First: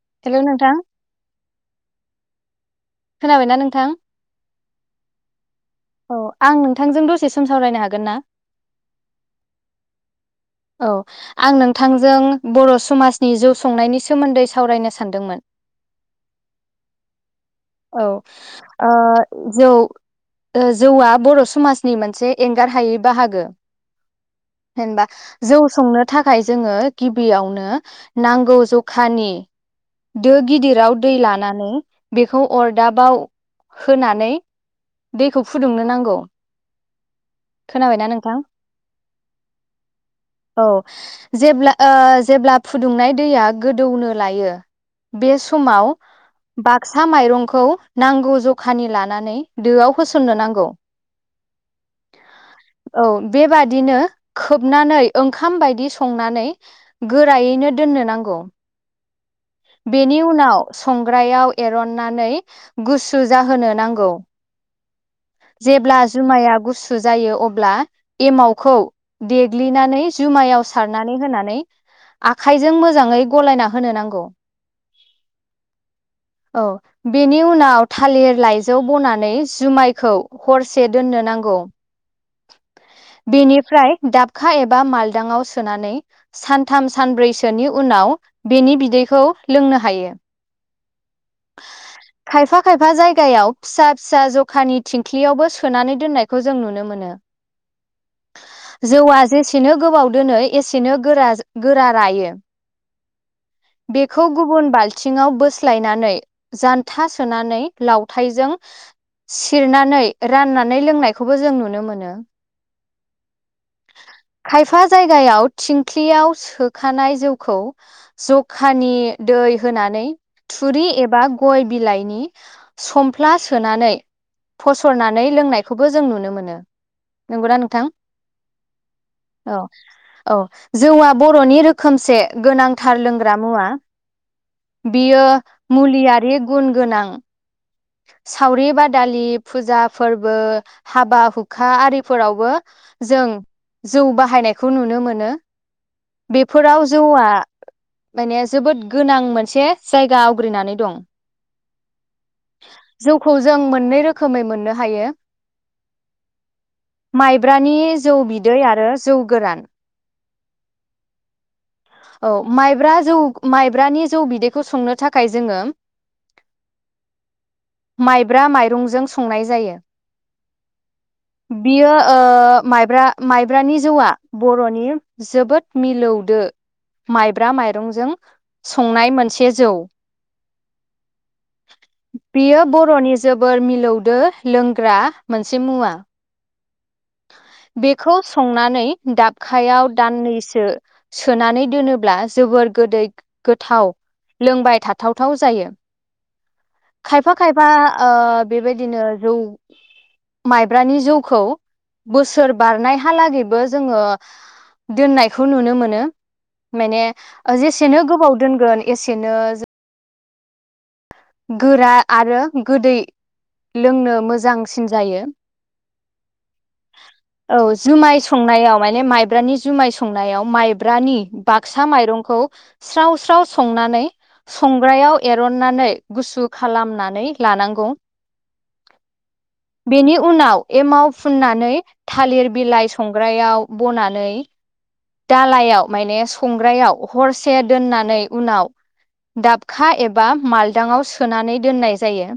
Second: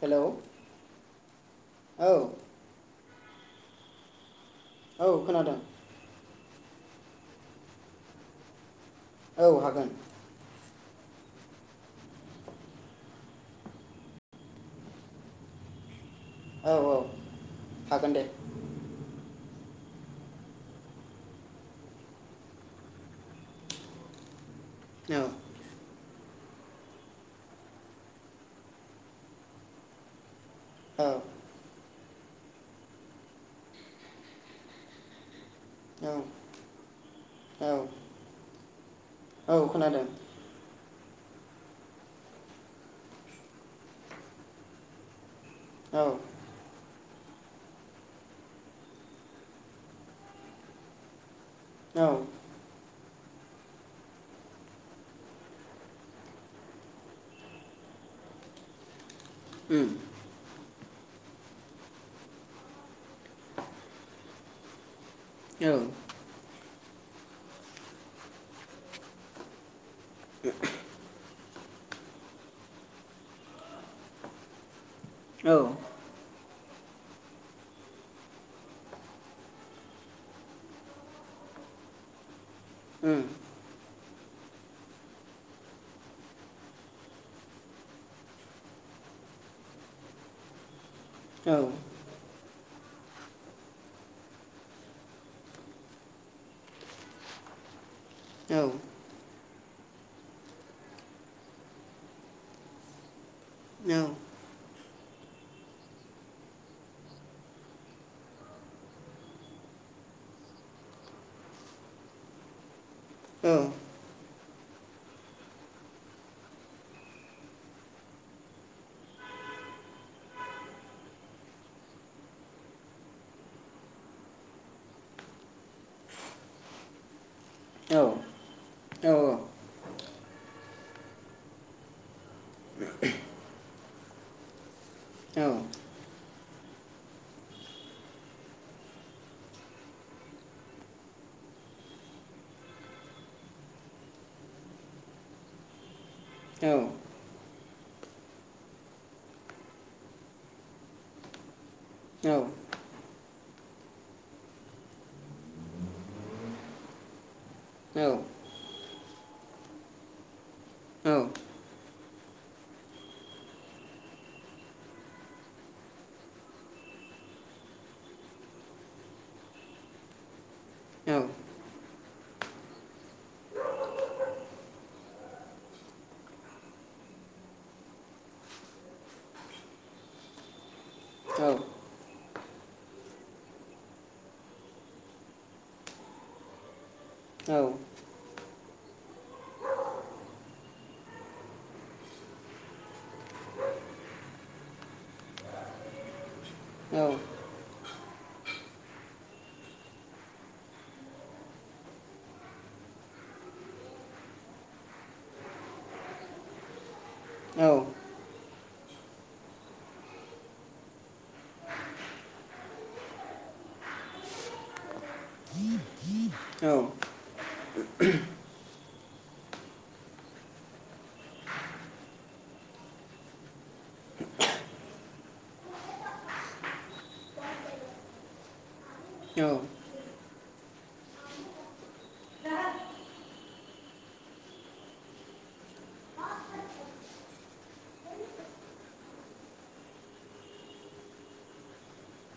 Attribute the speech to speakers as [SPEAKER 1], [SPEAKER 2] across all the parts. [SPEAKER 1] हेल' औ
[SPEAKER 2] हेलौ नोंथां खोनाबायना नोंथां
[SPEAKER 1] औ खोनादों
[SPEAKER 2] औ आं नोंथांजों दसे सम सावरायनो हागोन ना
[SPEAKER 1] औ हागोन
[SPEAKER 2] औ आं नोंथांजों बर' समाजनि जौ संनायनि सोमोन्दै सावरायनो सानदोंमोन
[SPEAKER 1] औ औ
[SPEAKER 2] औ
[SPEAKER 1] हागोन दे
[SPEAKER 2] ओ जौ जौआ बर' समाजनि मोनसे एंगार हायै बाहागो जेनबा
[SPEAKER 1] औ
[SPEAKER 2] जौ संनो थाखाय जोङो गिबियावनो नांगौ जखानि दो गिदिराव
[SPEAKER 1] औ
[SPEAKER 2] दै लानानै बेखौ अरदाबाव होनानै खौ फुदुंनो
[SPEAKER 1] औ
[SPEAKER 2] नांगौ
[SPEAKER 1] औ
[SPEAKER 2] खोनाबायना नोंथां
[SPEAKER 1] औ खोनादों
[SPEAKER 2] औ जे फुदुंनाय दैया गोदौनो लायो बे समाव
[SPEAKER 1] औ
[SPEAKER 2] बाक्सा माइरंखौ नांगौ जखानि लानानै दोआव फोसोमनो नांगौ
[SPEAKER 1] औ
[SPEAKER 2] औ बेबादिनो खोबनानै ओंखाम बायदि संनानै गोरायैनो दोन दोननो नांगौ
[SPEAKER 1] उम
[SPEAKER 2] बेनि उनाव संग्रायाव एरननानै गुसु जाहोनो नांगौ
[SPEAKER 1] औ
[SPEAKER 2] जेबब्ला जुमाइ या गुसु जायो अब्ला एमावखौ देग्लिनानै जुमायाव सारनानै होनानै आखाइजों मोजाङै गलायना होनो नांगौ
[SPEAKER 1] औ
[SPEAKER 2] औ बेनि उनाव थालिर लाइजौ बनानै जुमाय खौ हरसे दोननो नांगौ
[SPEAKER 1] उम
[SPEAKER 2] बेनिफ्राय दाबखा एबा मालदाङाव सोनानै सानथाम सानब्रैसोनि उनाव बेनि बिदै बेखौ लोंनो हायो
[SPEAKER 1] औ
[SPEAKER 2] खायफा खायफा जायगायाव फिसा फिसा जखानि थिंख्लियावबो सोनानै दोननायखौ जों नुनो मोनो
[SPEAKER 1] औ औ
[SPEAKER 2] जौआ जे एसेनो गोबाव दोनो एसेनो गोरा गोरा रायो
[SPEAKER 1] औ औ
[SPEAKER 2] बेखौ गुबुन बाल थिङाव बोस्लायनानै जान्था सोनानै लावथायजों खिरनानै राननानै लोंनायखौबो जों नुनो मोनो
[SPEAKER 1] औ
[SPEAKER 2] खायफा जायगायाव थिंख्लियाव सोखानाय जौखौ जखानि दै होनानै थुरि एबा गय बिलाइनि सममफ्ला सोनानै फसरनानै लोंनायखौबो जों नुनो मोनो नंगौना नोंथां औ औ जौआ बर'नि रोखोमसे गोनांथार लोंग्रा मुवा। बियो मुलियारि गुन गोनां। सावरि बादालि फुजा फोरबो हाबा हुखा आरिफोरावबो जों जौ बाहायनायखौ नुनो मोनो बेफोराव जौआ माने जोबोद गोनां मोनसे जायगा आवग्रिनानै दं।
[SPEAKER 1] औ
[SPEAKER 2] जौखौ जों मोननै रोखोमै मोननो हायो माइ ब्रानि जौ बिदै आरो जौ गोरान
[SPEAKER 1] औ
[SPEAKER 2] औ माइब्रा जौ माइब्रानि जौ बिदैखौ संनो थाखाय जोङो [inaudible] माइब्रा माइरंजों संनाय जायो बियो ओ माइब्रा माइब्रानि जौआ बर'नि जोबोद मिलौदो माइब्रा माइरंजों संनाय मोनसे जौ।
[SPEAKER 1] औ
[SPEAKER 2] बियो बर'नि जोबोर मिलौदो लोंग्रा मोनसे मुवा। बेखौ संनानै दाबखायाव दान्नैसो सोनानै दोनोब्ला जोबोर गोदै गोथाव लोंबाय थाथावथाव जायो खायफा खायफा ओ बेबायदिनो जौ माइब्रानि जौखौ बोसोर बारनायहालागैबो जोङो दोननायखौ नुनो मोनो। माने जेसेनो गोबाव दोनगोन एसेनो गोरा आरो गोदै लोंनो मोजांसिन जायो
[SPEAKER 1] औ
[SPEAKER 2] औ जुमाय संनायाव माने मायब्रानि जुमाय संनायाव मायब्रानि बाकसा माइरंखौ स्राव स्राव संना नानै संग्रायाव एरननानै गुसु खालामनानै लानांगौ।
[SPEAKER 1] औ
[SPEAKER 2] बेनि उनाव एमाव फुननानै थालिर बिलाइ संग्रायाव बनानै दालायाव माने संग्रायाव हरसे दोननानै उनाव दाबखा एबा माल दांआव सोनानै दोननाय जायो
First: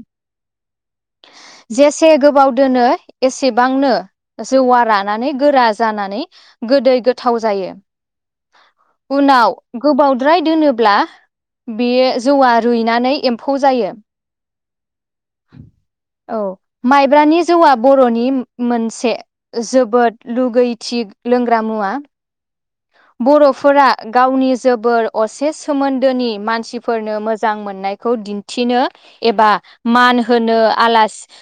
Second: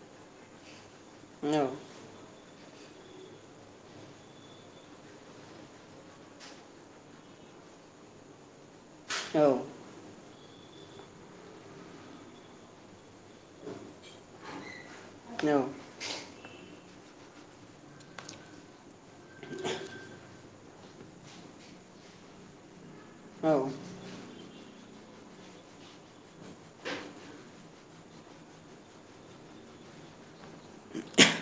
[SPEAKER 2] जेसे गोबाव दोनो एसेबांनो जौवा रानानै गोरा जानानै गोदै गोथाव जायो। यो। उनाव गोबावद्राय दोनोब्ला बे जौआ रुइनानै एम्फौ जायो
[SPEAKER 1] औ
[SPEAKER 2] औ माइब्रानि जौआ बर'नि मोनसे जोबोद लुगैथि लोंग्रा मु मुवा बर'फोरा गावनि जोबोर असे सोमोन्दोनि मानसिफोरनो मोजां मोननायखौ दिन्थिनो एबा मान होनो आलासि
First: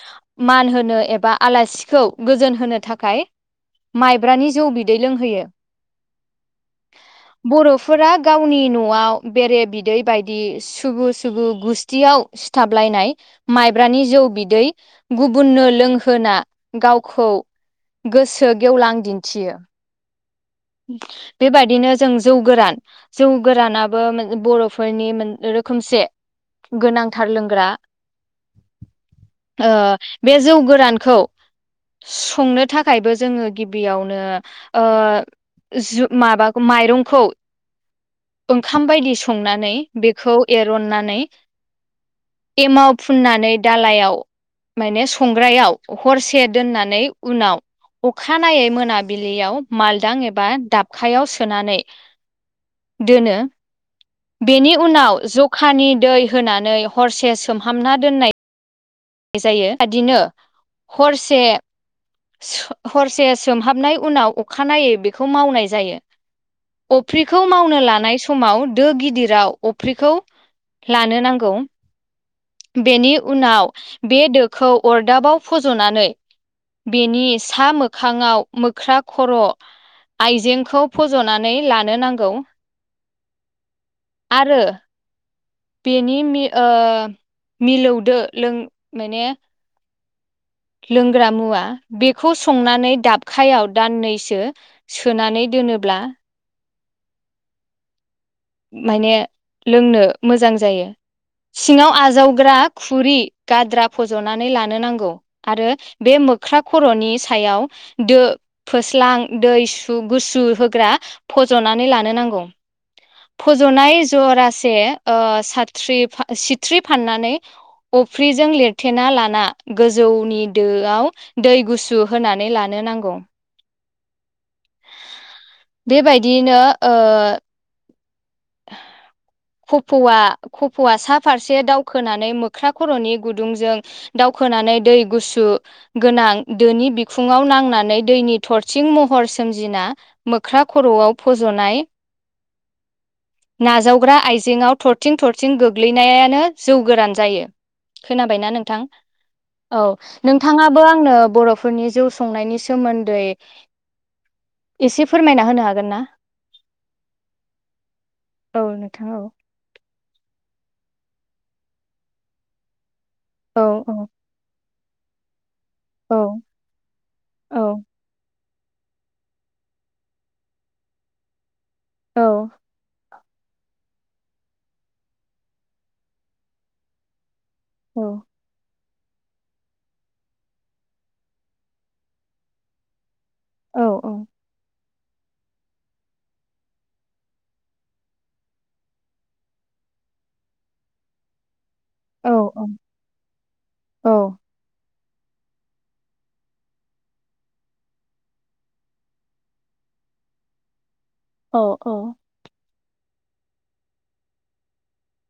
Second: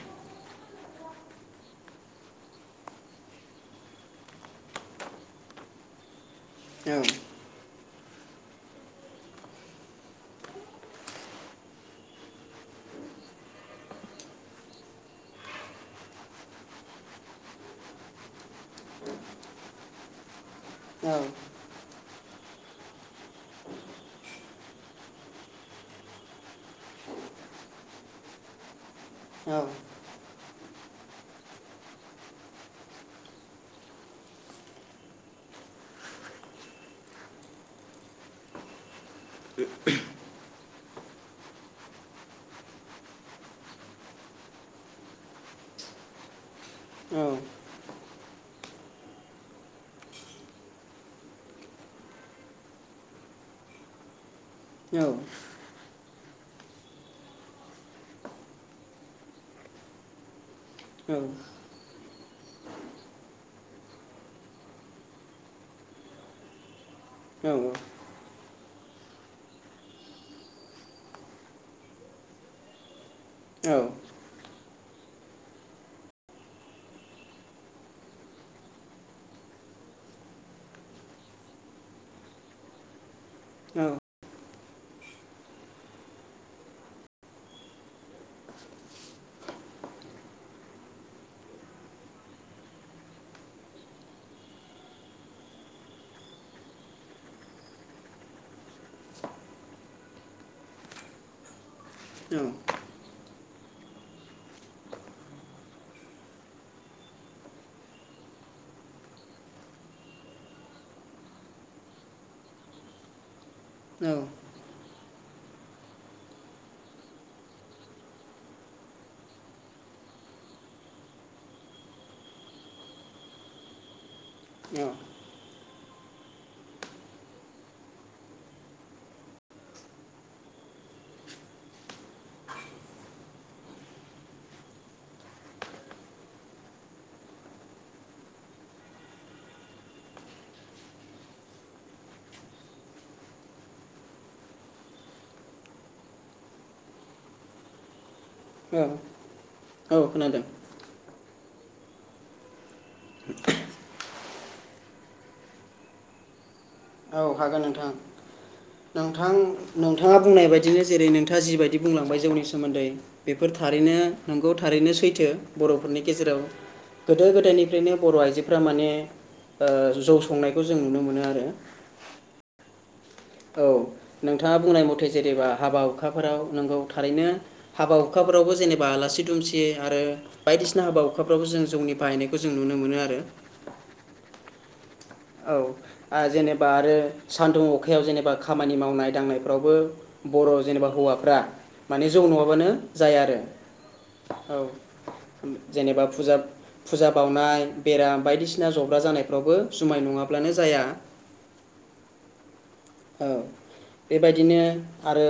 [SPEAKER 2] मान होनो एबा आलासिखौ गोजोन होनो थाखाय माइब्रानि जौ बिदै लोंहोयो।
[SPEAKER 1] औ
[SPEAKER 2] फोरा गावनि न'आव बेरे बिदै बायदि सुबु सुबु गुस्थियाव सिथाबलाय नाय माइब्रानि जौ बिदै गुबुननो लोंहोना गावखौ गोसो गेवलां दिन्थियो। बेबायदिनो जों जौ गोरान जौ गोरानाबो मोन बर'फोरनि मोन रोखोमसे गोनांथार लोंग्रा ओ बे जौ गोरानखौ संनो थाखायबो जोङो गिबियावनो ओ जो माबा माइरंखौ ओंखाम बायदि सुंनानै बेखौ एरननानै एमाव फुननानै दालायाव माने संग्रायाव हरसे दोननानै उनाव अखानायनायै मोनाबिलियाव मालदां ए बा दाबखायाव सोनानै दोनो बेनि उनाव जखानि दै होनानै हरसे सोमहामना दोननाय जायो बिदिनो हरसे हरसे सोमहाबनाय उनाव अखानायै बेखौ मावनाय जायो अफ्रिखौ
[SPEAKER 1] औ औ औ
[SPEAKER 2] मावनो लानाय समाव दो गिदिराव अफ्रिखौ लानो नांगौ बेनि
[SPEAKER 1] औ
[SPEAKER 2] उनाव बे दोखौ अरदाबाव फज'नानै बेनि सा मोखाङाव मोख्रा खर' आइजेंखौ फज'नानै लानो नांगौ
[SPEAKER 1] औ
[SPEAKER 2] आरो बेनि मि ओ मिलौदो लों माने लोंग्रा मुवा बेखौ संनानै दाबखायाव दाननैसो सोनानै दोनोब्ला माने लोंनो मोजां जायो सिङाव आजावग्रा खुरि गाद्रा फज'नानै लानो नांगौ आरो बे मोख्रा खर'नि सायाव दो फोस्लां दै सु गुसु होग्रा फज'नानै लानो नांगौ फोज'नाय
[SPEAKER 1] औ
[SPEAKER 2] जरासे सथ्रि सिथ्रि फाननानै अफ्रिजों लिरथेना लाना गोजौनि दोआव दै गुसु होनानै लानो नांगौ
[SPEAKER 1] [unintelligible]
[SPEAKER 2] बेबायदियैनो ओ कफ'आ कफ'आ सा फारसे दावखोनानै मोख्रा खर'नि गुदुंजों दाव- होनानै दै गुसु गोनां दोनि बिखुङाव नांनानै दैनि थरसिं महर सोमजिना मोख्रा खर'आव फज'नाय नाजाव हग्रा आइजेंआव थरथिं थरथिं गोग्लैनायानो जौ गोरान जायो खोनाबायना नोंथां
[SPEAKER 1] औ
[SPEAKER 2] औ नोंथाङाबो आंनो बर'फोरनि जौ संनायनि सोमोन्दै एसे फोरमायना होनो हागोन ना
[SPEAKER 1] औ हागोन नोंथां
[SPEAKER 2] औ औ
[SPEAKER 1] नोंथां नोंथाङा बुं नाय बायदिनो जेरै नोंथाङा जिबायदि बुंलांबाय जौनि सोमोन्दै बेफोर
[SPEAKER 2] औ
[SPEAKER 1] थारैनो
[SPEAKER 2] औ
[SPEAKER 1] नोंगौ थारैनो सैथो बर'फोरनि गेजेराव गोदो
[SPEAKER 2] औ
[SPEAKER 1] गोदायनिफ्रायनो बर' आइजो -फ्रा माने जौ संनायखौ जों नुनो मोनो आरो
[SPEAKER 2] औ
[SPEAKER 1] औ नोंथाङा बुंनाय मथे जेनेबा हाबा हुखाफोराव नोंगौ थारैनो हाबा हुखाफोरावबो जेने बा आलासि दुमसि आरो बायदिसिना हाबा हुखाफ्रावबो जों जौनि बाहायनायखौ जों नुनो मोनो आरो
[SPEAKER 2] औ
[SPEAKER 1] औ आरो जेनेबा आरो सान्दुं अखायाव जेनेबा खामानि मावनाय दांनायफ्रावबो बर' जेनेबा हौवाफ्रा माने जौ
[SPEAKER 2] औ
[SPEAKER 1] नङाबानो जाया आरो औ जेनेबा फुजा फुजा बावनाय बेराम बायदिसिना जब्रा जानायफ्रावबो जुमाय नङाब्लानो जाया
[SPEAKER 2] औ औ
[SPEAKER 1] औ बेबायदिनो आरो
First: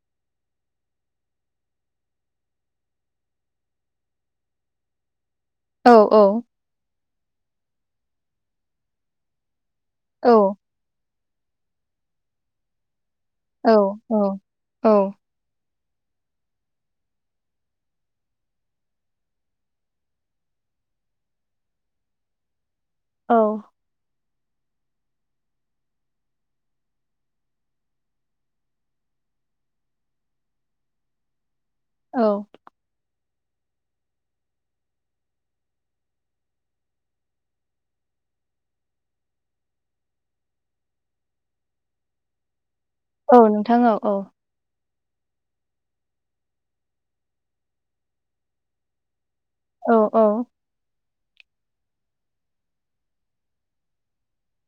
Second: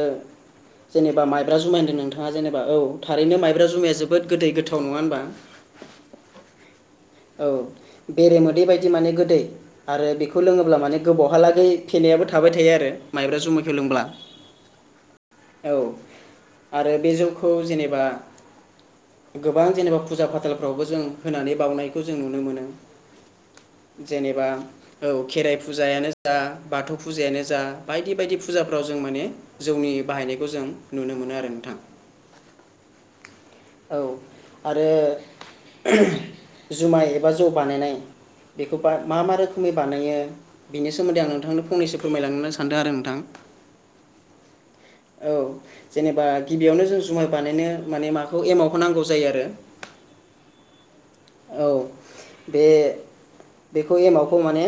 [SPEAKER 1] जेनेबा माइब्रा जुमाय होन्दों नोंथाङा जेनेबा औ थारैनो माइब्रा जुमाया जोबोद गोदै गोथाव नङा होनबा
[SPEAKER 2] औ औ
[SPEAKER 1] औ बेरे मोदै बायदि माने गोदै आरो
[SPEAKER 2] औ
[SPEAKER 1] बेखौ लोङोब्ला माने गोबावहालागै फेनायाबो थाबाय थायो आरो माइब्रा जुमा
[SPEAKER 2] औ
[SPEAKER 1] फोरलोंब्ला
[SPEAKER 2] औ
[SPEAKER 1] औ आरो बे जौखौ जेनेबा गोबां जेनेबा फुजा फाथालफ्रावबो जों होनानै बावउनायखौ जों नुनो मोनो
[SPEAKER 2] औ
[SPEAKER 1] जेनेबा औ खेराइ फुजायानो जा बाथौ फुजायानो जा बायदि बायदि फुजाफ्राव जों माने माने जौनि बाहायनायखौ जों नुनो मोनो आरो नोंथां।
[SPEAKER 2] औ
[SPEAKER 1] औ आरो जुमाय एबा जौ बानायनाय बेखौ बा मा मा रोखोमै बानायो बेनि सोमोन्दै आं नोंथांनो फंनैसो फोरमायलांनो होनना सान
[SPEAKER 2] औ नोंथां औ औ
[SPEAKER 1] औ जेनेबा गिबियावनो जों जुमाय बानायनो माने माखौ एमावखौ नांगौ जायो आरो
[SPEAKER 2] औ औ
[SPEAKER 1] औ
[SPEAKER 2] [inaudible]
[SPEAKER 1] बे बेखौ एमावखौ माने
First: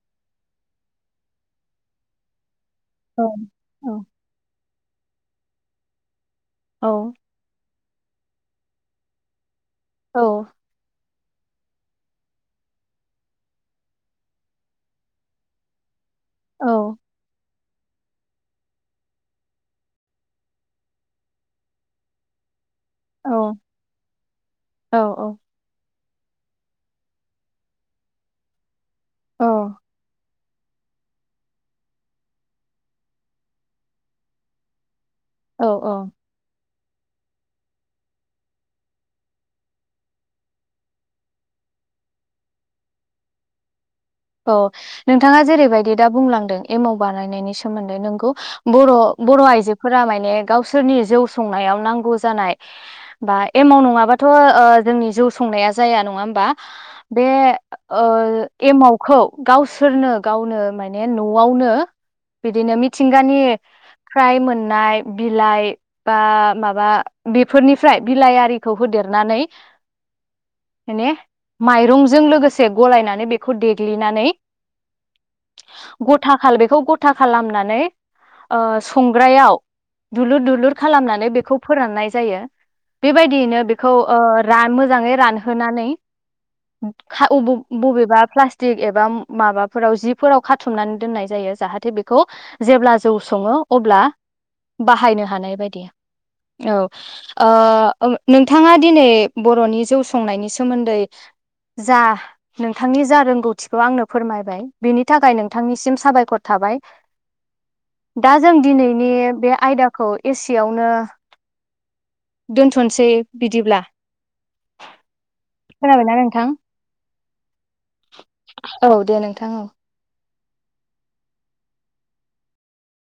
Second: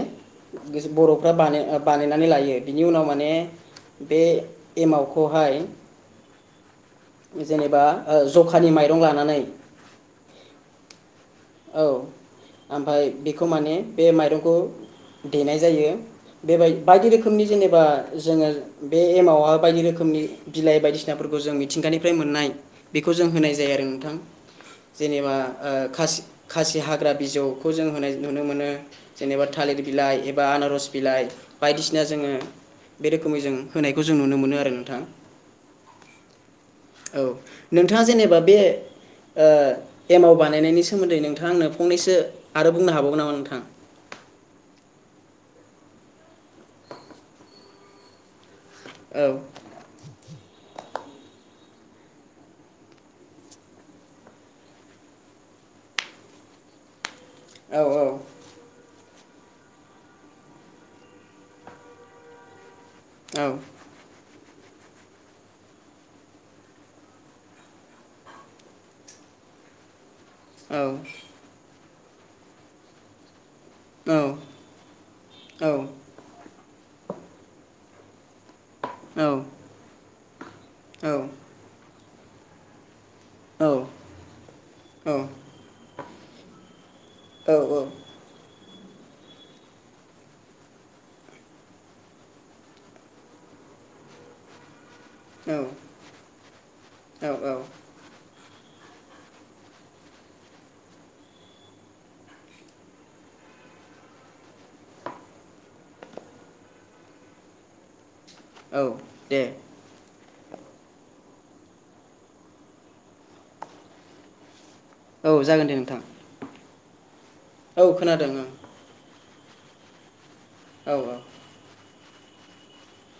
[SPEAKER 1] बर'फ्रा बानायनानै लायो बिनि उनाव
[SPEAKER 2] औ
[SPEAKER 1] माने
[SPEAKER 2] औ
[SPEAKER 1] बे एमावखौहाय
[SPEAKER 2] औ
[SPEAKER 1] जेनेबा ओ जखानि माइरं लानानै
[SPEAKER 2] औ।
[SPEAKER 1] औ ओमफाय बेखौ माने बे माइरंखौ देनाय जायो बेबाय बायदि रोखोमनि जेनेबा [inaudible] बा जोङो बे एमावहाय बायदि रोखोमनि बिलाइ बायदिसिनाफोरखौ जों मिथिंगानिफ्राय मोननाय बेखौ जों होनाय जायो आरो नोंथां जेनेबा ओ खासि खासि हाग्रा बिजौखौ जों होनाय नुनो मोनो
[SPEAKER 2] औ
[SPEAKER 1] जेनेबा थालिर बिलाइ एबा बा आनारस बिलाइ बायदिसिना जोङो बे रोखोमै जों होनायखौ जों नुनो मोनो आरो नोंथां
[SPEAKER 2] औ औ
[SPEAKER 1] औ नोंथाङा जेनेबा बे ओ एमाव बानायनायनि सोमोन्दै नोंथां नोंथांआ आंनो फंनैसो आरो बुंनो हाबावगोन नामा नोंथां
[SPEAKER 2] औ नोंथाङा जेरैबायदि दा बुंलांदों एमाव बानायनायनि सोमोन्दै नोंगौ बर'
[SPEAKER 1] औ
[SPEAKER 2] बर' आइजोफोरा माने गावसोरनि जौ संनायाव। नांगौ जानाय बा एमाव नङाबाथ ओ' जोंनि जौ संनाया जाया नङा होमबा बे
[SPEAKER 1] औ
[SPEAKER 2] ओ एमाव खौ गावसोरनो गावनो माने न'आवनो बिदिनो
[SPEAKER 1] औ
[SPEAKER 2] मिथिंगानिफ्राय्र मोन नाय बिलाइ बा माबा बेफोरनिफ्राय बिलाइ आरिखौ होदेरनानै
[SPEAKER 1] औ
[SPEAKER 2] माने माइरंजों लोगोसे गलायनानै बेखौ दे। ग्लिनानै
[SPEAKER 1] औ औ
[SPEAKER 2] गथ खा बेखौ गथा खालामनानै [inaudible] ओ संग्रायाव दुलुर दुलुर खालामनानै बेखौ फोराननाय जायो। बेबायदियैनो बेखौ ओ मोजाङै [inaudible] रानहोनानै। बबेबा प्ला [inaudible] फ्लासस्टिक एबा माबाफोराव जिफोराव खाथुमनानै दोननाय जायो जाहाथे बेखौ जेब्ला जौ सङो अब्ला बाहायनो हानाय बायदि औ
[SPEAKER 1] औ
[SPEAKER 2] [inaudible] बिथाङा दिनै बर'नि जौ संनायनि सोमोन्दै जा नोंथांनि जा रोंगौथि खौ आंनो फोरमायबाय बिनि थाखाय नोंथांनिसिम साबायखर थाबाय दा जों
[SPEAKER 1] औ
[SPEAKER 2] दिनैनि
[SPEAKER 1] दे
[SPEAKER 2] बे आयदाखौ एसेयावनो दोनथ'नोसै बिदिब्ला।
[SPEAKER 1] औ जागोन दे नोंथां औ खोनादों ओ।
[SPEAKER 2] थां औ।
[SPEAKER 1] औ औ।